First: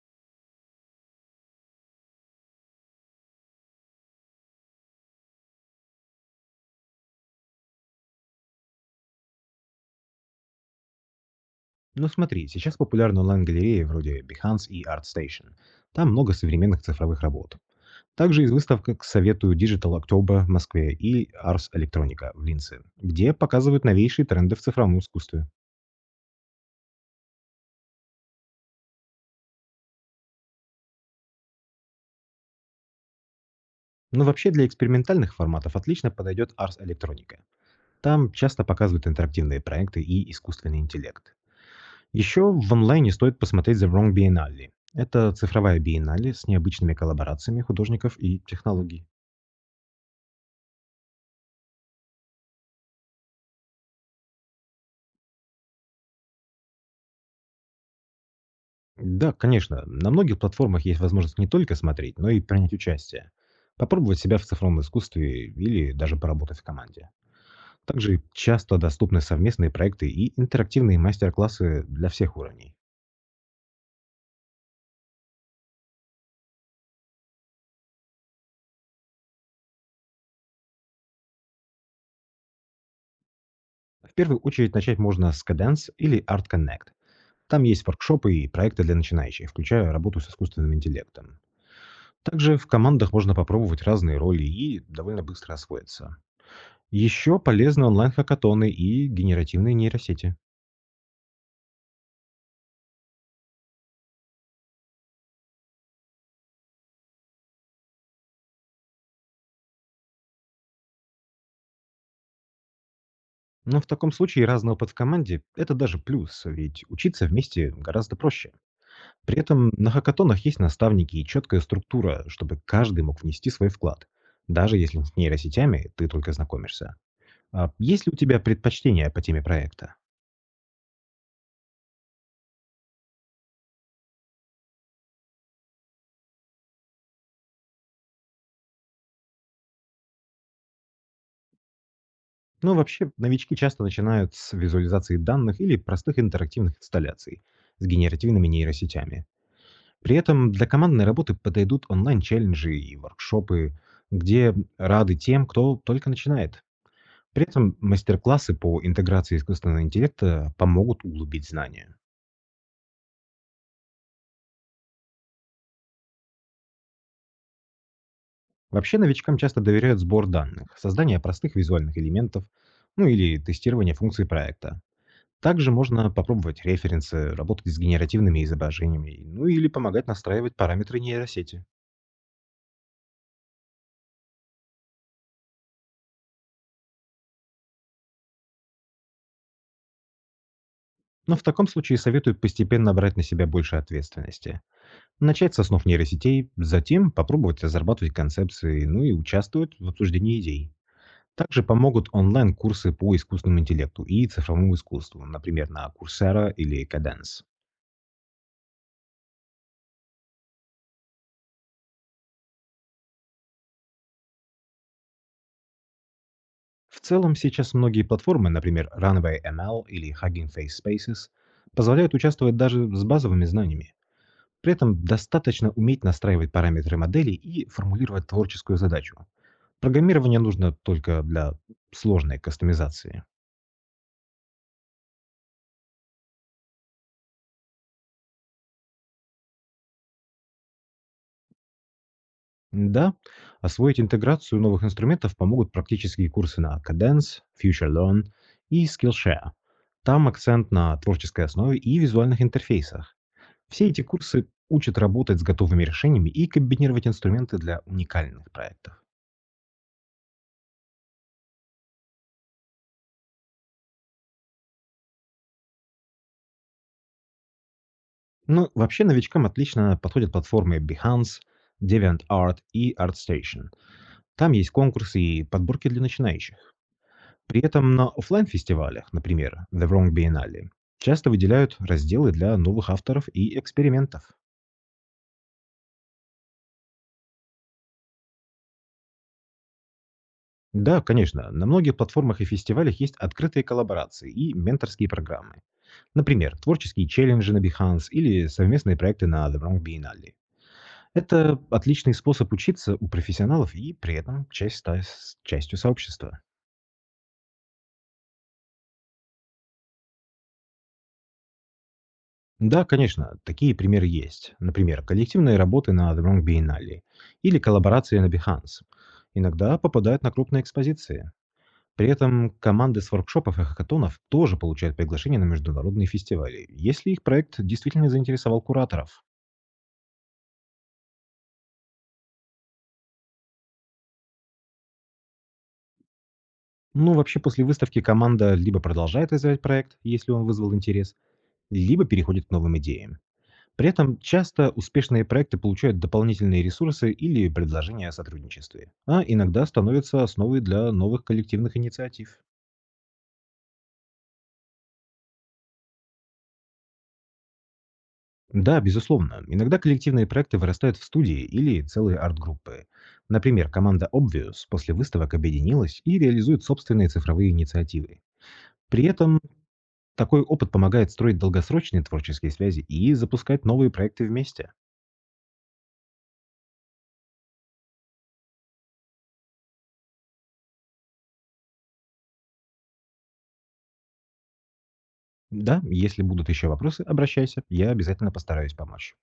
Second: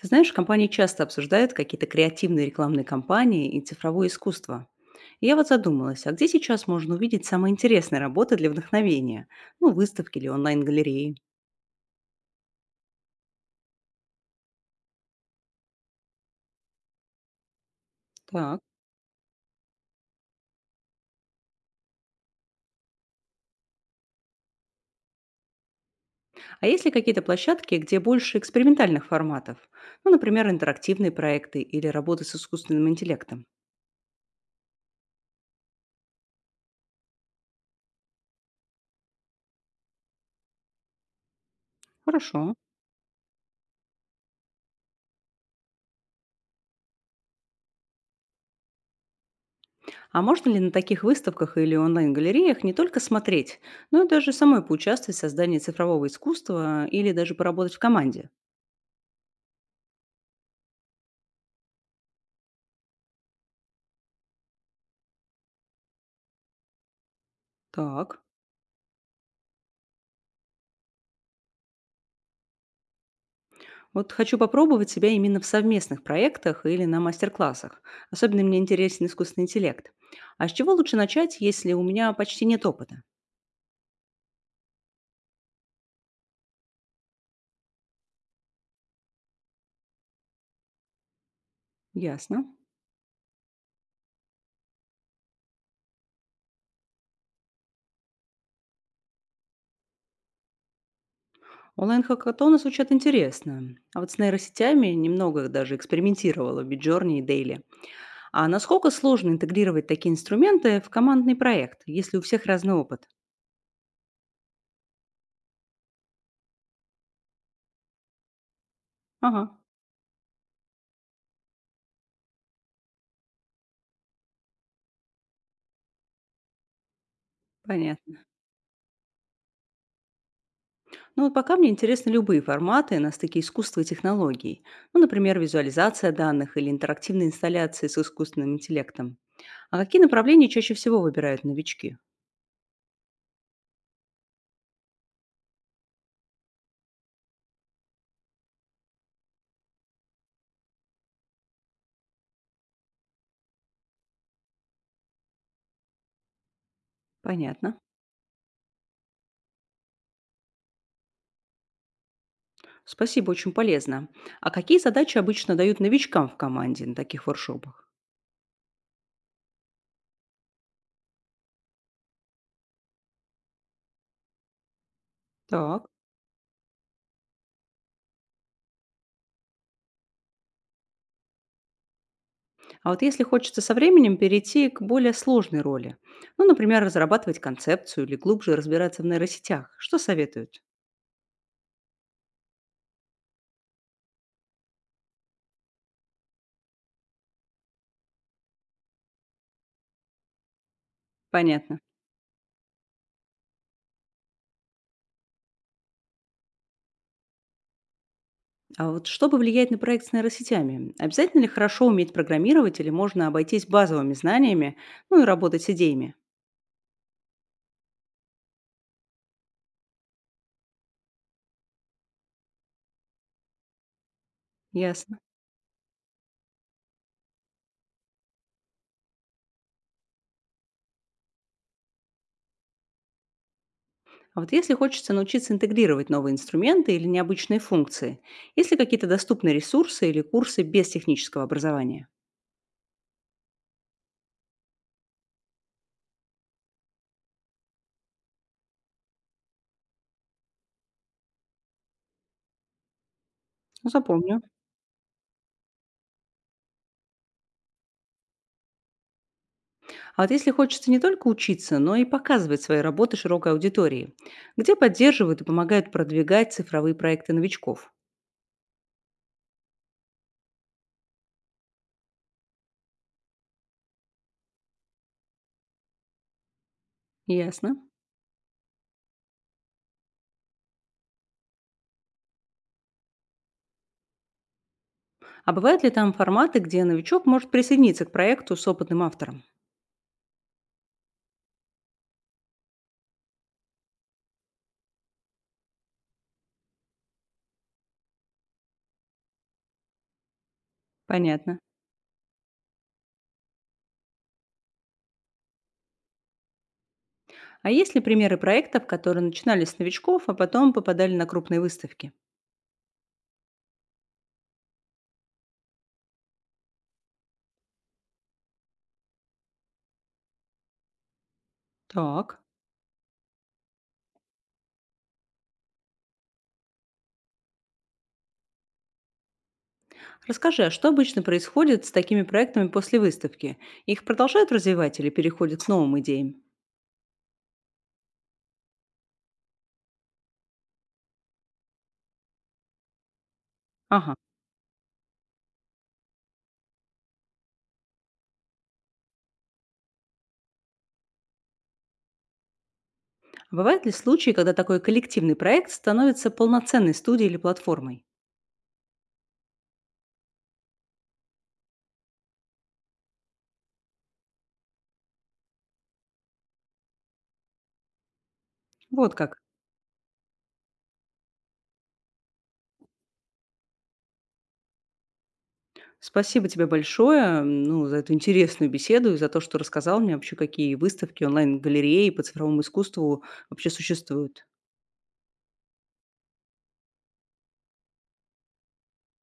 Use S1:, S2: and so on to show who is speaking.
S1: Ты знаешь, компании часто обсуждают какие-то креативные рекламные кампании и цифровое искусство. И я вот задумалась, а где сейчас можно увидеть самые интересные работы для вдохновения? Ну, выставки или онлайн-галереи.
S2: Ну смотри, сейчас популярны онлайн-галереи вроде Behance и ArtStation. Там много современных цифровых работ. Также из
S1: Так.
S2: выставок советую Digital October в Москве и Ars Electronica в Линце, где показывают новейшие тренды в цифровом искусстве.
S1: А есть ли какие-то площадки, где больше экспериментальных форматов? Ну, например, интерактивные проекты или работы с искусственным интеллектом.
S2: Но вообще для экспериментальных форматов отлично подойдет Ars Electronica. Там часто показывают интерактивные проекты и искусственный интеллект.
S1: Хорошо.
S2: Еще в онлайне стоит посмотреть The Wrong Biennale. Это цифровая биеннале с необычными коллаборациями художников и технологий.
S1: А можно ли на таких выставках или онлайн-галереях не только смотреть, но и даже самой поучаствовать в создании цифрового искусства или даже поработать в команде?
S2: Да, конечно. На многих платформах есть возможность не только смотреть, но и принять участие. Попробовать себя в цифровом искусстве или даже поработать в команде. Также
S1: Так.
S2: часто доступны совместные проекты и интерактивные мастер-классы для всех уровней.
S1: Вот хочу попробовать себя именно в совместных проектах или на мастер-классах. Особенно мне интересен искусственный интеллект. А с чего лучше начать, если у меня почти нет опыта?
S2: В первую очередь начать можно с Cadence или Art Connect. Там есть воркшопы и проекты для начинающих, включая работу с искусственным интеллектом.
S1: Ясно.
S2: Также в командах можно попробовать разные роли и довольно быстро освоиться. Еще полезны онлайн-хакатоны и генеративные нейросети.
S1: Онлайн-хакатоны звучат интересно. А вот с нейросетями немного даже экспериментировала в Midjourney и Daily. А насколько сложно интегрировать такие инструменты в командный проект, если у всех разный опыт?
S2: Но в таком случае разный опыт в команде — это даже плюс, ведь учиться вместе гораздо проще. При
S1: Ага,
S2: этом на хакатонах есть наставники и четкая структура, чтобы каждый мог внести свой вклад, даже если с нейросетями ты только знакомишься. А есть ли у
S1: понятно.
S2: тебя предпочтения по теме проекта?
S1: Ну вот пока мне интересны любые форматы на стыке искусства и технологий. Ну, например, визуализация данных или интерактивные инсталляции с искусственным интеллектом. А какие направления чаще всего выбирают новички?
S2: Ну, вообще, новички часто начинают с визуализации данных или простых интерактивных инсталляций с генеративными нейросетями. При этом для командной работы подойдут онлайн-челленджи и воркшопы, где рады тем, кто только начинает. При этом
S1: Понятно.
S2: мастер-классы по интеграции искусственного интеллекта помогут углубить знания.
S1: Спасибо, очень полезно. А какие задачи обычно дают новичкам в команде на таких воршопах?
S2: Вообще новичкам часто доверяют сбор данных, создание простых визуальных элементов, ну или тестирование функций проекта. Также
S1: Так.
S2: можно попробовать референсы, работать с генеративными изображениями, ну или помогать настраивать параметры нейросети.
S1: А вот если хочется со временем перейти к более сложной роли, ну, например, разрабатывать концепцию или глубже разбираться в нейросетях, что советуют?
S2: Но в таком случае советую постепенно брать на себя больше ответственности. Начать с основ нейросетей, затем попробовать разрабатывать концепции, ну и участвовать в обсуждении идей. Также
S1: Понятно.
S2: помогут онлайн-курсы по искусственному интеллекту и цифровому искусству, например, на Coursera или Cadence.
S1: А вот что повлияет на проект с нейросетями? Обязательно ли хорошо уметь программировать или можно обойтись базовыми знаниями, ну и работать с идеями?
S2: В целом, сейчас многие платформы, например, Runway ML или Hugging Face Spaces, позволяют участвовать даже с базовыми знаниями. При этом
S1: Ясно.
S2: достаточно уметь настраивать параметры модели и формулировать творческую задачу. Программирование нужно только для сложной кастомизации.
S1: А вот если хочется научиться интегрировать новые инструменты или необычные функции, есть ли какие-то доступные ресурсы или курсы без технического образования?
S2: Да, освоить интеграцию новых инструментов помогут практические курсы на Cadence, FutureLearn и Skillshare. Там акцент на творческой основе и визуальных интерфейсах. Все
S1: Ну,
S2: эти
S1: запомню.
S2: курсы учат работать с готовыми решениями и комбинировать инструменты для уникальных проектов.
S1: А вот если хочется не только учиться, но и показывать свои работы широкой аудитории, где поддерживают и помогают продвигать цифровые проекты новичков?
S2: Ну, вообще новичкам отлично подходят платформы Behance, DeviantArt и ArtStation. Там есть конкурсы и подборки для начинающих. При
S1: Ясно.
S2: этом на оффлайн-фестивалях, например, The Wrong Biennale, часто выделяют разделы для новых авторов и экспериментов.
S1: А бывают ли там форматы, где новичок может присоединиться к проекту с опытным автором?
S2: Да, конечно, на многих платформах и фестивалях есть открытые коллаборации и менторские программы. Например, творческие челленджи на Behance или совместные проекты на The Wrong Biennale.
S1: Понятно.
S2: Это отличный способ учиться у профессионалов и при этом часть с частью сообщества.
S1: А есть ли примеры проектов, которые начинали с новичков, а потом попадали на крупные выставки?
S2: Да, конечно, такие примеры есть. Например, коллективные работы на The Wrong Biennale или коллаборации на Behance. Иногда попадают на крупные экспозиции. При
S1: Так.
S2: этом команды с воркшопов и хакатонов тоже получают приглашение на международные фестивали, если их проект действительно заинтересовал кураторов.
S1: Расскажи, а что обычно происходит с такими проектами после выставки? Их продолжают развивать или переходят к новым идеям?
S2: Ну, вообще, после выставки команда либо продолжает развивать проект, если он вызвал интерес, либо переходит к новым идеям. При
S1: Ага.
S2: этом часто успешные проекты получают дополнительные ресурсы или предложения о сотрудничестве, а иногда становятся основой для новых коллективных инициатив.
S1: А бывают ли случаи, когда такой коллективный проект становится полноценной студией или платформой?
S2: Да, безусловно, иногда коллективные проекты вырастают в студии или целые арт-группы. Например, команда Obvious после выставок объединилась и реализует собственные цифровые инициативы. При
S1: Вот как.
S2: этом такой опыт помогает строить долгосрочные творческие связи и запускать новые проекты вместе.
S1: Спасибо тебе большое, ну, за эту интересную беседу и за то, что рассказал мне вообще, какие выставки онлайн-галереи по цифровому искусству вообще существуют.
S2: Да, если будут еще вопросы, обращайся, я обязательно постараюсь помочь.